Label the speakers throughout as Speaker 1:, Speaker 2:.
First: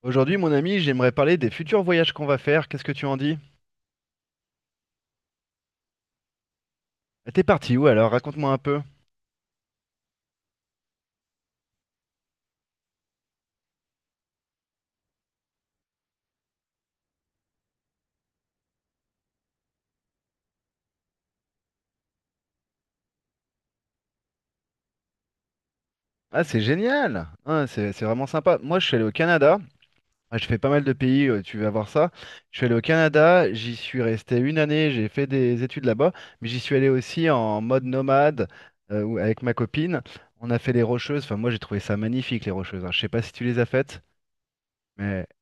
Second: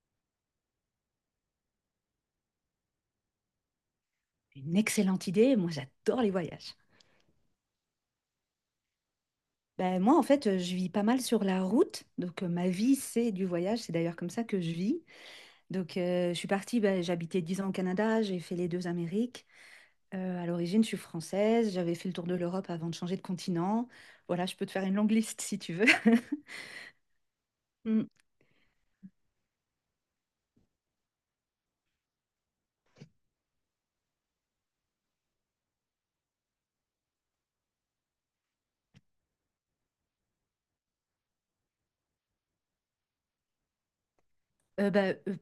Speaker 1: Aujourd'hui, mon ami, j'aimerais parler des futurs voyages qu'on va faire. Qu'est-ce que tu en dis?
Speaker 2: Une excellente idée, moi j'adore les voyages.
Speaker 1: Ah, t'es parti où alors? Raconte-moi un peu.
Speaker 2: Ben, moi en fait je vis pas mal sur la route, donc ma vie c'est du voyage, c'est d'ailleurs comme ça que je vis. Donc je suis partie, ben, j'habitais 10 ans au Canada, j'ai fait les deux Amériques. À l'origine je suis française, j'avais fait le tour de l'Europe avant de changer de continent. Voilà, je peux te faire une longue liste si tu veux.
Speaker 1: Ah, c'est génial! Ah, c'est
Speaker 2: Mm.
Speaker 1: vraiment sympa. Moi, je suis allé au Canada. Ah, je fais pas mal de pays, tu vas voir ça. Je suis allé au Canada, j'y suis resté une année, j'ai fait des études là-bas, mais j'y suis allé aussi en mode nomade avec ma copine. On a fait les Rocheuses. Enfin, moi, j'ai trouvé ça magnifique, les Rocheuses. Hein. Je sais pas si tu les as faites,
Speaker 2: Ben,
Speaker 1: mais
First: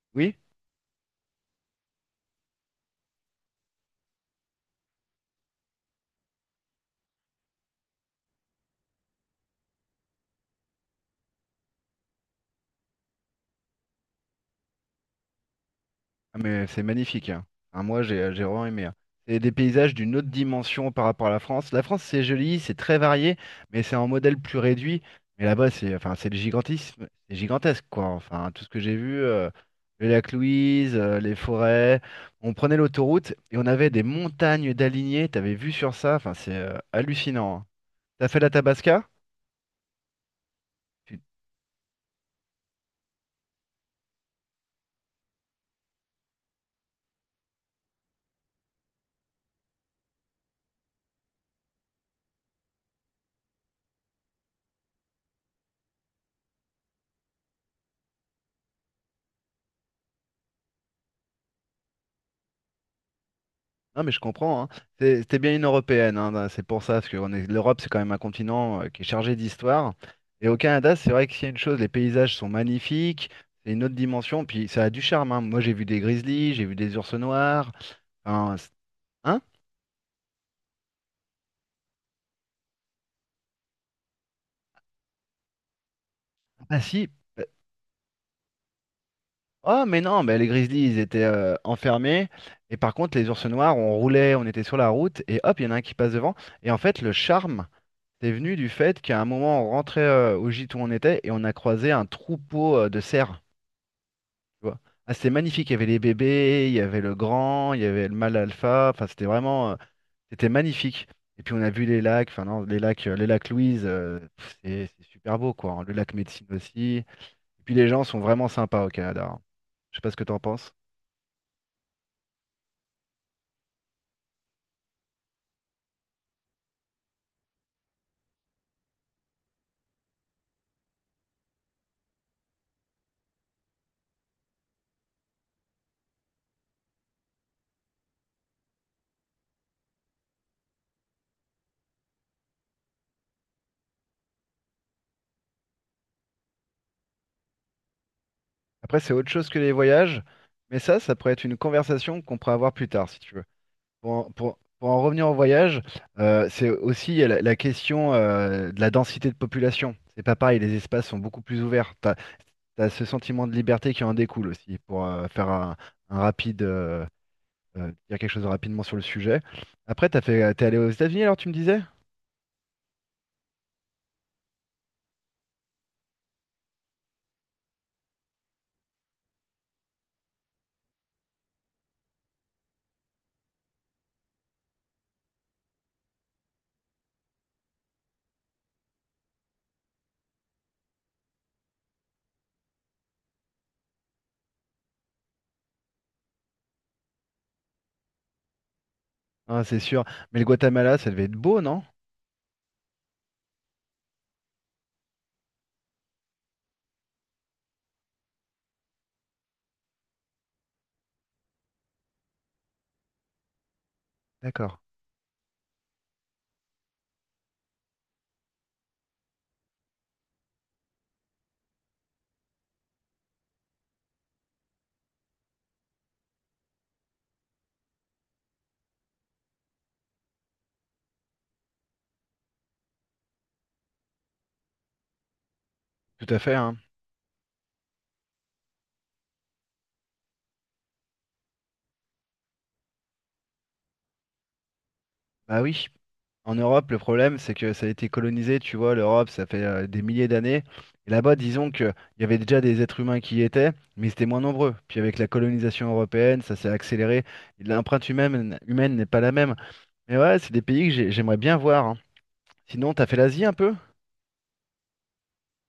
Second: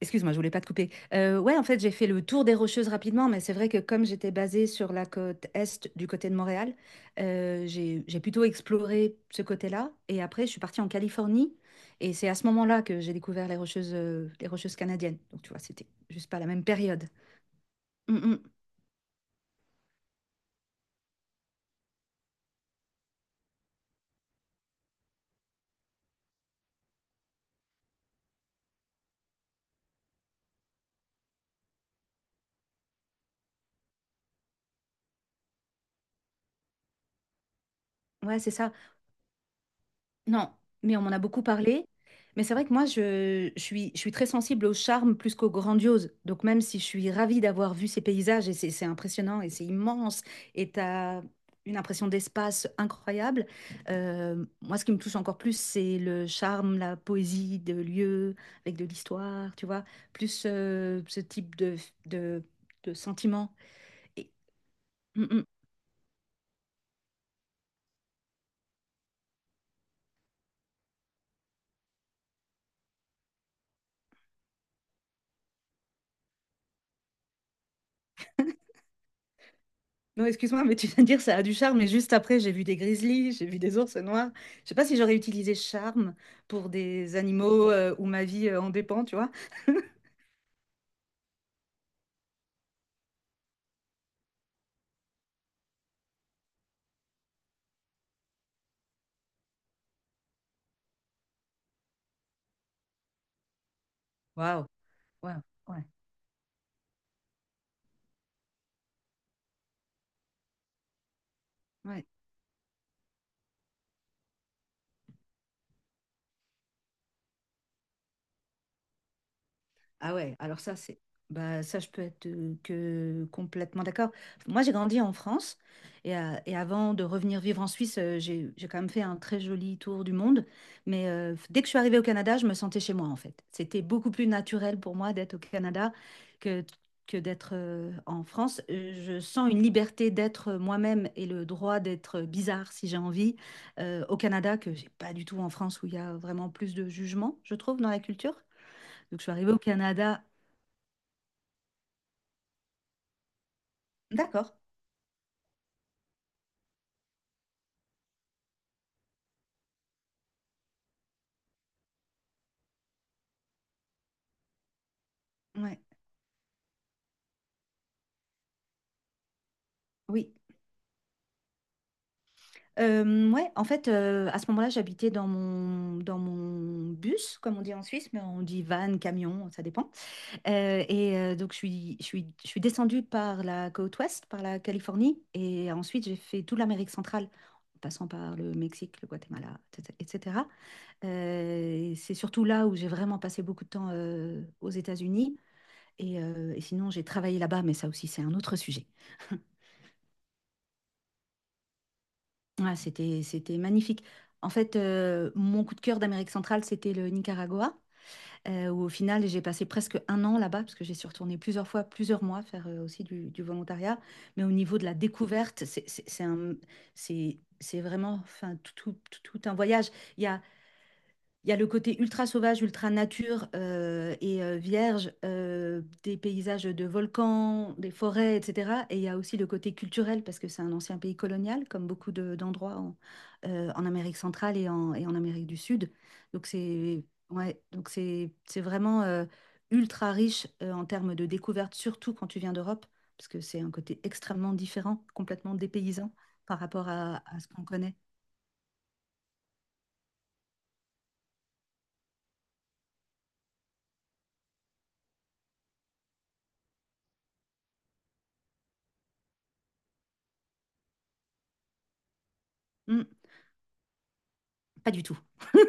Speaker 2: Excuse-moi, je
Speaker 1: oui.
Speaker 2: voulais pas te couper. Ouais, en fait, j'ai fait le tour des Rocheuses rapidement, mais c'est vrai que comme j'étais basée sur la côte est du côté de Montréal, j'ai plutôt exploré ce côté-là et après je suis partie en Californie et c'est à ce moment-là que j'ai découvert les Rocheuses canadiennes. Donc tu vois, c'était juste
Speaker 1: Ah,
Speaker 2: pas la même
Speaker 1: mais c'est
Speaker 2: période.
Speaker 1: magnifique, hein. Hein, moi,
Speaker 2: Mmh
Speaker 1: j'ai
Speaker 2: mh.
Speaker 1: j'ai vraiment aimé. Hein. C'est des paysages d'une autre dimension par rapport à la France. La France, c'est joli, c'est très varié, mais c'est en modèle plus réduit. Mais là-bas, c'est enfin, c'est le gigantisme, c'est gigantesque, quoi. Enfin, tout ce que j'ai vu, le lac Louise, les forêts. On prenait l'autoroute et on avait des montagnes d'alignés. T'avais vu sur ça, enfin, c'est hallucinant. Hein. T'as
Speaker 2: Ouais,
Speaker 1: fait la
Speaker 2: c'est ça.
Speaker 1: Tabasca?
Speaker 2: Non, mais on m'en a beaucoup parlé. Mais c'est vrai que moi, je suis très sensible au charme plus qu'au grandiose. Donc même si je suis ravie d'avoir vu ces paysages, et c'est impressionnant, et c'est immense, et tu as une impression d'espace incroyable, moi, ce qui me touche encore plus, c'est le charme, la poésie de lieux, avec de l'histoire, tu vois, plus ce type de, de sentiment.
Speaker 1: Non, mais je
Speaker 2: Et,
Speaker 1: comprends. Hein.
Speaker 2: Mm,
Speaker 1: C'était
Speaker 2: mm.
Speaker 1: bien une européenne. Hein. Bah, c'est pour ça, parce que l'Europe, c'est quand même un continent qui est chargé d'histoire. Et au Canada, c'est vrai que s'il y a une chose, les paysages sont magnifiques. C'est une autre dimension. Puis ça a du charme. Hein. Moi, j'ai vu des grizzlies, j'ai vu des ours noirs. Enfin, hein?
Speaker 2: Non, excuse-moi, mais tu viens de dire ça a du charme, mais juste après, j'ai vu des grizzlies, j'ai vu des ours noirs. Je sais pas si j'aurais utilisé charme pour
Speaker 1: Ah si.
Speaker 2: des animaux où ma vie en dépend, tu vois.
Speaker 1: Oh, mais non, mais les grizzlies, ils étaient enfermés. Et par contre, les ours noirs, on roulait, on était sur la route, et hop, il y en a un qui passe devant. Et en fait, le charme, c'est venu du fait qu'à un moment, on rentrait au gîte où on était, et on a croisé un troupeau de cerfs. Tu
Speaker 2: Waouh,
Speaker 1: vois. Ah, c'était
Speaker 2: waouh,
Speaker 1: magnifique, il y
Speaker 2: ouais,
Speaker 1: avait les bébés, il y avait le grand, il y avait le mâle alpha, enfin c'était vraiment, c'était magnifique. Et puis on a vu les
Speaker 2: ouais.
Speaker 1: lacs, enfin non, les lacs Louise, c'est super beau quoi, hein. Le lac Médecine aussi. Et puis les gens sont vraiment sympas au Canada. Hein. Je sais pas
Speaker 2: Ah
Speaker 1: ce que
Speaker 2: ouais,
Speaker 1: t'en
Speaker 2: alors
Speaker 1: penses.
Speaker 2: ça, c'est, bah, ça, je peux être que complètement d'accord. Moi, j'ai grandi en France et avant de revenir vivre en Suisse, j'ai quand même fait un très joli tour du monde. Mais dès que je suis arrivée au Canada, je me sentais chez moi, en fait. C'était beaucoup plus naturel pour moi d'être au Canada que, que d'être en France. Je sens une liberté d'être moi-même et le droit d'être bizarre si j'ai envie au Canada que j'ai pas du tout en France où il y a vraiment plus de jugement, je trouve, dans la culture.
Speaker 1: Après c'est
Speaker 2: Donc, je
Speaker 1: autre
Speaker 2: suis
Speaker 1: chose
Speaker 2: arrivée
Speaker 1: que
Speaker 2: au
Speaker 1: les voyages,
Speaker 2: Canada.
Speaker 1: mais ça pourrait être une conversation qu'on pourrait avoir plus tard si tu veux. Pour en,
Speaker 2: D'accord.
Speaker 1: pour- pour en revenir au voyage, c'est aussi il y a la question de la densité de population. C'est pas pareil, les espaces sont beaucoup plus ouverts. T'as, as ce sentiment de liberté qui en découle aussi, pour faire un,
Speaker 2: Ouais.
Speaker 1: un rapide, euh, dire quelque chose rapidement sur le sujet. Après,
Speaker 2: Oui.
Speaker 1: t'es allé aux États-Unis alors, tu me disais?
Speaker 2: Ouais, en fait, à ce moment-là, j'habitais dans mon bus, comme on dit en Suisse, mais on dit van, camion, ça dépend. Et donc, je suis descendue par la côte ouest, par la Californie, et ensuite, j'ai fait toute l'Amérique centrale, en passant par le Mexique, le Guatemala, etc. Et c'est surtout là où j'ai vraiment passé beaucoup de temps aux États-Unis. Et sinon, j'ai travaillé là-bas, mais ça aussi, c'est un autre sujet.
Speaker 1: Hein, c'est sûr. Mais le Guatemala, ça devait être beau, non?
Speaker 2: Ah, c'était magnifique. En fait, mon coup de cœur d'Amérique centrale, c'était le Nicaragua, où au final, j'ai passé presque un an là-bas, parce que j'ai suis retournée plusieurs fois, plusieurs mois, faire aussi du volontariat. Mais au niveau
Speaker 1: D'accord.
Speaker 2: de la découverte, c'est vraiment enfin, tout un voyage. Il y a le côté ultra sauvage, ultra nature et vierge, des paysages de volcans, des forêts, etc. Et il y a aussi le côté culturel, parce que c'est un ancien pays colonial, comme beaucoup d'endroits en Amérique centrale et en Amérique du Sud.
Speaker 1: Tout à
Speaker 2: Donc
Speaker 1: fait, hein.
Speaker 2: c'est Ouais, donc c'est vraiment ultra riche en termes de découvertes, surtout quand tu viens d'Europe, parce que c'est un côté extrêmement différent, complètement
Speaker 1: Bah oui.
Speaker 2: dépaysant
Speaker 1: En
Speaker 2: par rapport
Speaker 1: Europe, le
Speaker 2: à,
Speaker 1: problème,
Speaker 2: à ce
Speaker 1: c'est
Speaker 2: qu'on
Speaker 1: que ça a
Speaker 2: connaît.
Speaker 1: été colonisé, tu vois, l'Europe, ça fait des milliers d'années. Et là-bas, disons qu'il y avait déjà des êtres humains qui y étaient, mais ils étaient moins nombreux. Puis avec la colonisation européenne, ça s'est accéléré. L'empreinte humaine n'est pas la même. Mais ouais, c'est des pays que j'aimerais bien voir. Hein. Sinon,
Speaker 2: Hmm,
Speaker 1: t'as fait l'Asie un peu?
Speaker 2: pas du tout.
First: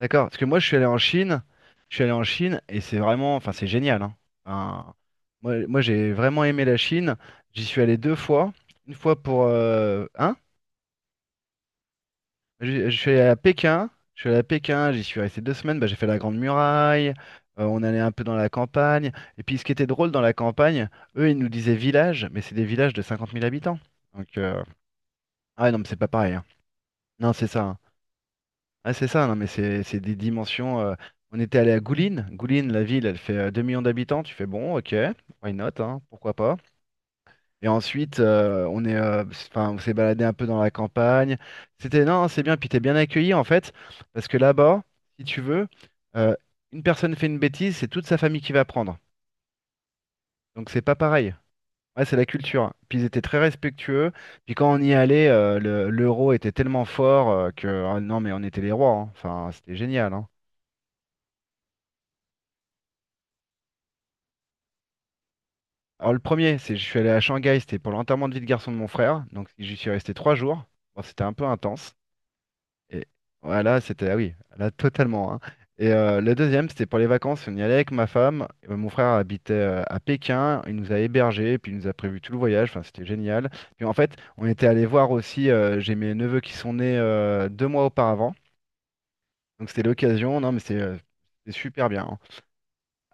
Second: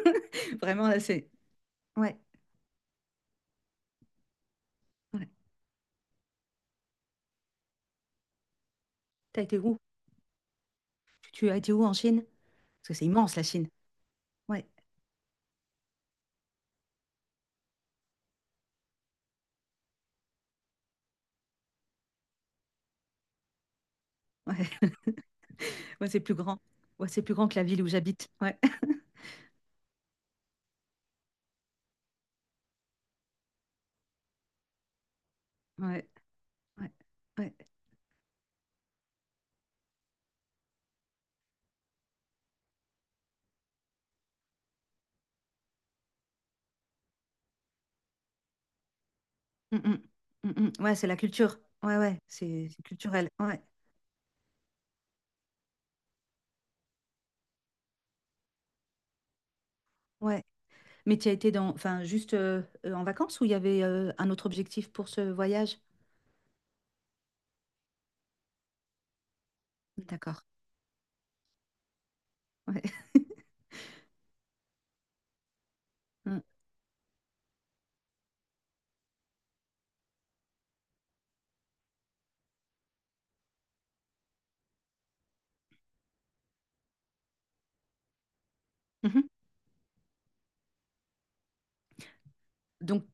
Speaker 1: D'accord. Parce que moi, je suis allé
Speaker 2: Vraiment,
Speaker 1: en
Speaker 2: là, c'est.
Speaker 1: Chine. Je suis allé
Speaker 2: Ouais.
Speaker 1: en Chine et c'est vraiment, enfin, c'est génial. Hein. Enfin,
Speaker 2: Ouais.
Speaker 1: moi, j'ai vraiment aimé la Chine. J'y suis allé deux fois. Une fois
Speaker 2: T'as
Speaker 1: pour...
Speaker 2: été où?
Speaker 1: hein.
Speaker 2: Tu as été où en Chine? Parce
Speaker 1: Je,
Speaker 2: que
Speaker 1: je
Speaker 2: c'est
Speaker 1: suis allé
Speaker 2: immense
Speaker 1: à
Speaker 2: la Chine.
Speaker 1: Pékin, je suis allé à
Speaker 2: Ouais,
Speaker 1: Pékin, j'y suis resté 2 semaines, bah, j'ai fait la Grande Muraille, on allait un peu dans la campagne. Et puis ce qui était drôle dans la campagne, eux ils nous disaient village, mais c'est des villages de 50 000 habitants. Donc,
Speaker 2: ouais,
Speaker 1: ah ouais, non, mais c'est pas
Speaker 2: ouais, c'est
Speaker 1: pareil.
Speaker 2: plus
Speaker 1: Hein.
Speaker 2: grand. Ouais, c'est
Speaker 1: Non,
Speaker 2: plus
Speaker 1: c'est
Speaker 2: grand que
Speaker 1: ça.
Speaker 2: la
Speaker 1: Hein.
Speaker 2: ville où j'habite. Ouais,
Speaker 1: Ah, c'est ça, non, mais c'est des dimensions. On était allé à Gouline, la ville, elle fait 2 millions d'habitants, tu fais bon, ok, why not, hein,
Speaker 2: ouais,
Speaker 1: pourquoi pas.
Speaker 2: ouais, ouais.
Speaker 1: Et ensuite, enfin, on s'est baladé un peu dans la campagne. C'était, non, c'est bien, puis t'es bien accueilli en fait, parce que là-bas, si tu veux, euh, une personne fait une bêtise, c'est toute sa famille qui va prendre.
Speaker 2: Mm, mm, mm,
Speaker 1: Donc c'est
Speaker 2: mm.
Speaker 1: pas
Speaker 2: Ouais, c'est la
Speaker 1: pareil.
Speaker 2: culture. Ouais,
Speaker 1: Ouais, c'est
Speaker 2: ouais,
Speaker 1: la culture.
Speaker 2: c'est
Speaker 1: Hein.
Speaker 2: c'est
Speaker 1: Puis ils étaient
Speaker 2: culturel.
Speaker 1: très
Speaker 2: Ouais,
Speaker 1: respectueux. Puis quand on y allait, l'euro était tellement fort que, ah non, mais on était les rois. Hein. Enfin, c'était génial. Hein.
Speaker 2: ouais. Mais tu as été dans, enfin, juste en vacances ou il y avait un autre objectif pour ce voyage?
Speaker 1: Alors le premier, c'est je suis allé à Shanghai, c'était pour l'enterrement de vie de garçon de mon frère. Donc j'y suis resté trois
Speaker 2: D'accord.
Speaker 1: jours. Bon, c'était un peu intense.
Speaker 2: Ouais.
Speaker 1: Et voilà, c'était, ah oui, là, totalement. Hein. Le
Speaker 2: Mm.
Speaker 1: deuxième, c'était pour les vacances. On y allait avec ma femme. Mon frère habitait à Pékin. Il nous a hébergés, puis il nous a prévu tout le voyage. Enfin, c'était génial. Puis en fait, on était allé voir aussi. J'ai mes neveux qui sont nés 2 mois auparavant.
Speaker 2: Mhm.
Speaker 1: Donc c'était l'occasion. Non, mais c'est super bien. Hein.
Speaker 2: Donc,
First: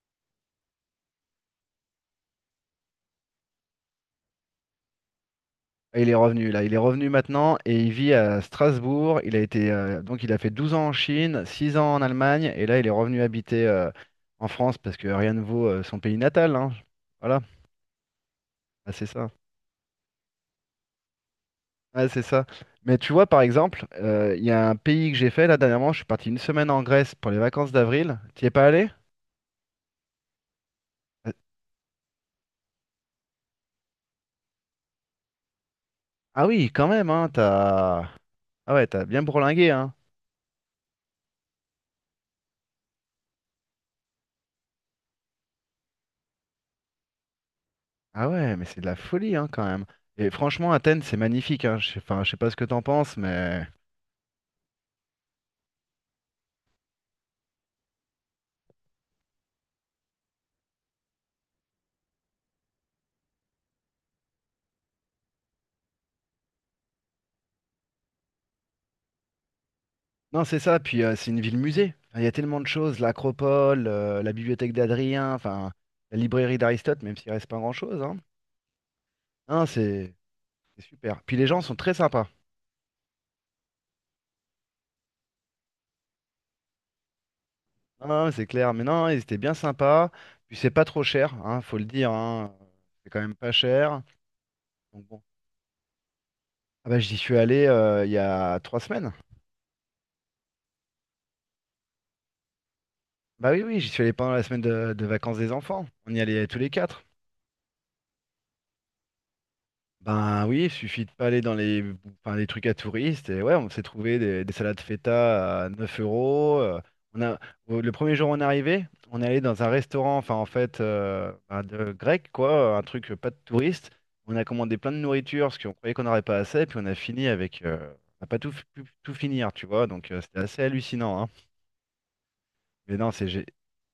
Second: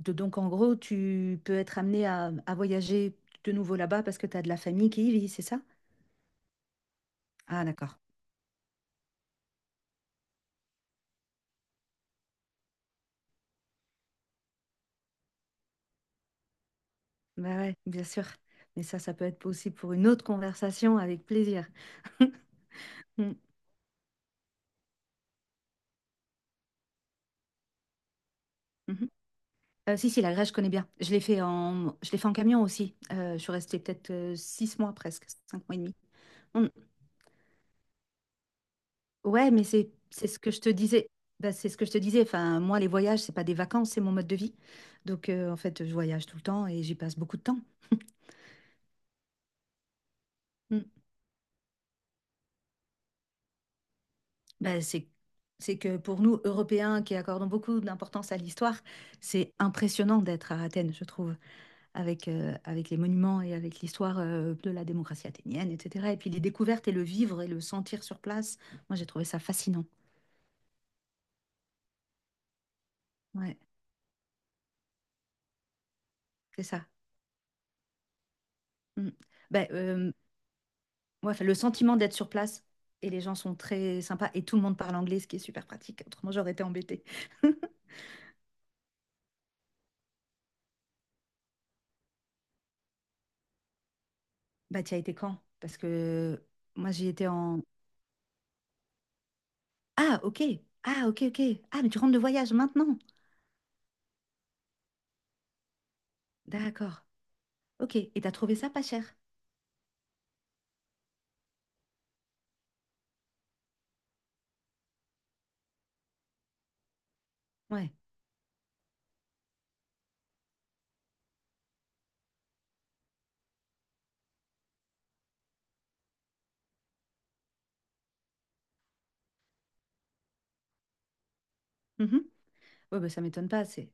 Speaker 2: donc, en gros, tu peux être amené à voyager de nouveau là-bas parce que tu as de la famille qui y vit, c'est ça?
Speaker 1: Ah, il est revenu là, il est revenu maintenant
Speaker 2: Ah,
Speaker 1: et il
Speaker 2: d'accord.
Speaker 1: vit à Strasbourg. Il a été donc il a fait 12 ans en Chine, 6 ans en Allemagne et là il est revenu habiter en France parce que rien ne vaut son pays natal, hein. Voilà.
Speaker 2: Bah ouais, bien sûr. Mais
Speaker 1: Ah,
Speaker 2: ça,
Speaker 1: c'est
Speaker 2: ça peut
Speaker 1: ça.
Speaker 2: être possible pour une autre conversation avec plaisir.
Speaker 1: Ouais, c'est ça. Mais tu vois
Speaker 2: Mm,
Speaker 1: par exemple, il y a un pays que j'ai fait là dernièrement, je suis parti une semaine en Grèce pour les vacances d'avril. T'y es pas allé?
Speaker 2: mhm. Si, si, la Grèce, je connais bien.
Speaker 1: Euh,
Speaker 2: Je l'ai fait en camion aussi. Je suis restée peut-être 6 mois presque, 5 mois et demi.
Speaker 1: Ah
Speaker 2: Mm.
Speaker 1: oui, quand même, hein, t'as... Ah ouais, t'as bien
Speaker 2: Ouais, mais
Speaker 1: bourlingué,
Speaker 2: c'est,
Speaker 1: hein.
Speaker 2: c'est ce que je te disais. Bah, c'est ce que je te disais. Enfin, moi, les voyages, c'est pas des vacances, c'est mon mode de vie. Donc, en fait, je voyage tout le temps et j'y passe beaucoup de temps.
Speaker 1: Ah ouais, mais c'est de la folie, hein, quand même. Et franchement,
Speaker 2: Mm.
Speaker 1: Athènes, c'est magnifique, hein. Je sais pas ce que t'en penses, mais...
Speaker 2: Bah, c'est que pour nous, Européens, qui accordons beaucoup d'importance à l'histoire, c'est impressionnant d'être à Athènes, je trouve. Avec les monuments et avec l'histoire de la démocratie athénienne, etc. Et puis les découvertes et le vivre et le sentir sur place, moi j'ai trouvé ça fascinant.
Speaker 1: Non, c'est ça. Puis c'est une ville musée. Enfin, il y a tellement de choses,
Speaker 2: Ouais,
Speaker 1: l'Acropole, la bibliothèque d'Adrien, enfin la librairie
Speaker 2: c'est ça.
Speaker 1: d'Aristote, même s'il reste pas grand-chose. Hein.
Speaker 2: Mm.
Speaker 1: Non,
Speaker 2: Ben,
Speaker 1: c'est super.
Speaker 2: ouais,
Speaker 1: Puis
Speaker 2: enfin,
Speaker 1: les
Speaker 2: le
Speaker 1: gens sont très
Speaker 2: sentiment d'être
Speaker 1: sympas.
Speaker 2: sur place et les gens sont très sympas et tout le monde parle anglais, ce qui est super pratique. Autrement, j'aurais été embêtée.
Speaker 1: Non, c'est clair. Mais non, ils étaient bien sympas. Puis c'est pas trop cher, hein, faut le dire. Hein. C'est quand même pas cher.
Speaker 2: Bah, tu as
Speaker 1: Donc
Speaker 2: été
Speaker 1: bon.
Speaker 2: quand? Parce que
Speaker 1: Ah
Speaker 2: moi
Speaker 1: bah
Speaker 2: j'y
Speaker 1: j'y
Speaker 2: étais
Speaker 1: suis
Speaker 2: en.
Speaker 1: allé il y a 3 semaines.
Speaker 2: Ah, ok. Ah, ok, ok. Ah, mais tu rentres de voyage maintenant.
Speaker 1: Bah oui, oui, j'y suis allé pendant la semaine de vacances des enfants. On y allait tous les quatre.
Speaker 2: D'accord. Ok. Et t'as trouvé ça pas cher?
Speaker 1: Ben oui, il suffit de pas aller dans enfin, les trucs à touristes. Et ouais, on s'est trouvé des salades feta à 9 euros. On a, le
Speaker 2: Ouais.
Speaker 1: premier jour où on est arrivé, on est allé dans un restaurant, enfin en fait, ben, grec, quoi, un truc pas de touriste. On a commandé plein de nourriture parce qu'on croyait qu'on n'aurait pas assez. Puis on a fini avec. On n'a pas pu tout finir, tu vois. Donc c'était assez hallucinant. Hein.
Speaker 2: Mhm.
Speaker 1: Mais
Speaker 2: Ouais, bah,
Speaker 1: non,
Speaker 2: ça m'étonne pas. C'est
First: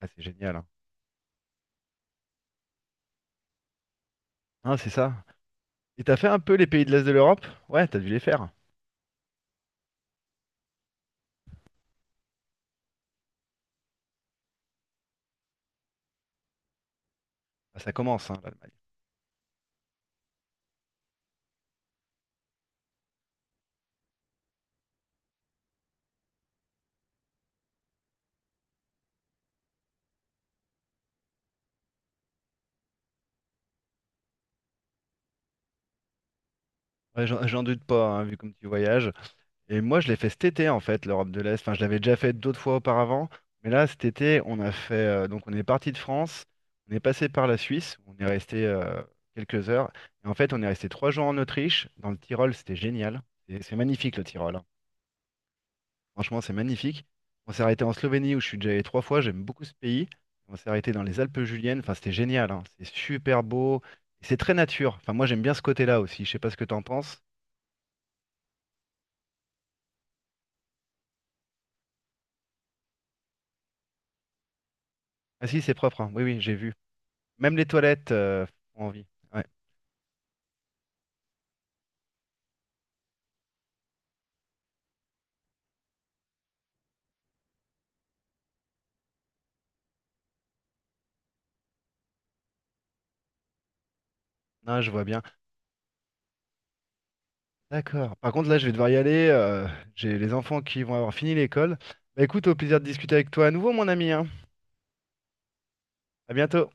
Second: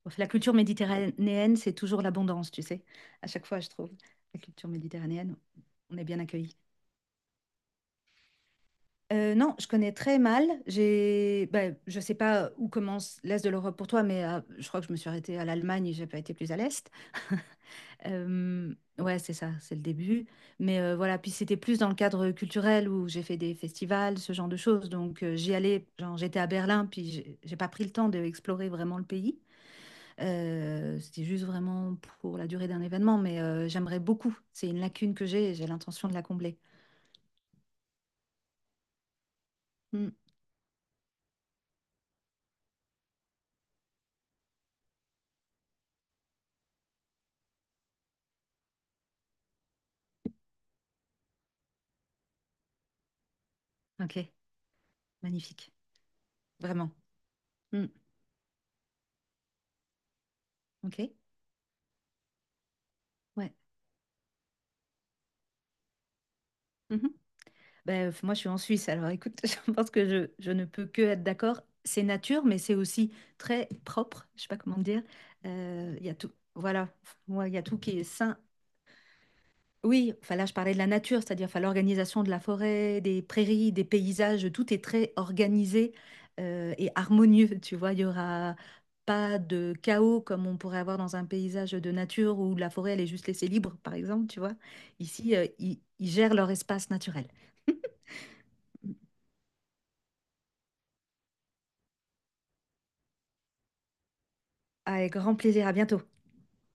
Speaker 1: ah, c'est
Speaker 2: La culture
Speaker 1: génial. Hein.
Speaker 2: méditerranéenne, c'est toujours l'abondance, tu sais. À chaque fois, je trouve. La culture
Speaker 1: Hein, c'est ça.
Speaker 2: méditerranéenne, on
Speaker 1: Et
Speaker 2: est
Speaker 1: t'as
Speaker 2: bien
Speaker 1: fait un peu
Speaker 2: accueillis.
Speaker 1: les pays de l'Est de l'Europe? Ouais, t'as dû les faire.
Speaker 2: Non, je connais très mal. Ben, je sais pas où commence l'Est de l'Europe pour toi, mais je crois que je me suis arrêtée à l'Allemagne et j'ai pas été plus à l'Est.
Speaker 1: Ah, ça commence, hein, là.
Speaker 2: Ouais, c'est ça, c'est le début. Mais voilà, puis c'était plus dans le cadre culturel où j'ai fait des festivals, ce genre de choses. Donc j'y allais, genre j'étais à Berlin, puis j'ai pas pris le temps d'explorer vraiment le pays. C'était juste vraiment pour la durée d'un événement, mais j'aimerais beaucoup. C'est une lacune que j'ai et j'ai l'intention de la combler.
Speaker 1: Ouais, j'en doute pas, hein, vu comme tu voyages. Et moi, je
Speaker 2: Hmm.
Speaker 1: l'ai fait cet été, en fait, l'Europe de l'Est. Enfin, je l'avais déjà fait d'autres fois auparavant. Mais là, cet été, on a fait. Donc, on est parti de France, on est passé par la Suisse, on est resté quelques heures. Et en fait, on est resté 3 jours en Autriche, dans le Tyrol, c'était génial. Et c'est magnifique,
Speaker 2: Ok,
Speaker 1: le Tyrol. Hein.
Speaker 2: magnifique.
Speaker 1: Franchement, c'est
Speaker 2: Vraiment.
Speaker 1: magnifique. On s'est arrêté
Speaker 2: Hmm.
Speaker 1: en Slovénie, où je suis déjà allé trois fois, j'aime beaucoup ce pays. On s'est arrêté
Speaker 2: Ok,
Speaker 1: dans les Alpes juliennes, enfin, c'était génial. Hein. C'est super
Speaker 2: ouais.
Speaker 1: beau. Et c'est très nature. Enfin, moi, j'aime bien ce côté-là aussi. Je sais pas ce que t'en
Speaker 2: Mhm.
Speaker 1: penses.
Speaker 2: Ben, moi, je suis en Suisse, alors écoute, je pense que je ne peux que être d'accord. C'est nature, mais c'est aussi très propre. Je sais pas comment dire.
Speaker 1: Ah si, c'est propre,
Speaker 2: Il
Speaker 1: hein.
Speaker 2: y a
Speaker 1: Oui,
Speaker 2: tout.
Speaker 1: oui, j'ai vu.
Speaker 2: Voilà. Ouais, il y
Speaker 1: Même
Speaker 2: a
Speaker 1: les
Speaker 2: tout qui est
Speaker 1: toilettes
Speaker 2: sain.
Speaker 1: font envie. Ouais.
Speaker 2: Oui, enfin là, je parlais de la nature, c'est-à-dire enfin, l'organisation de la forêt, des prairies, des paysages, tout est très organisé et harmonieux, tu vois. Il y aura pas de chaos comme on pourrait avoir dans un paysage de nature où la forêt, elle est juste laissée libre, par exemple, tu vois.
Speaker 1: Non, je vois bien.
Speaker 2: Ici, ils gèrent leur espace naturel.
Speaker 1: D'accord. Par contre, là, je vais devoir y aller. J'ai les enfants qui vont avoir fini l'école. Bah écoute, au plaisir de discuter avec toi à nouveau, mon ami, hein.
Speaker 2: Avec grand plaisir, à bientôt.
Speaker 1: À bientôt.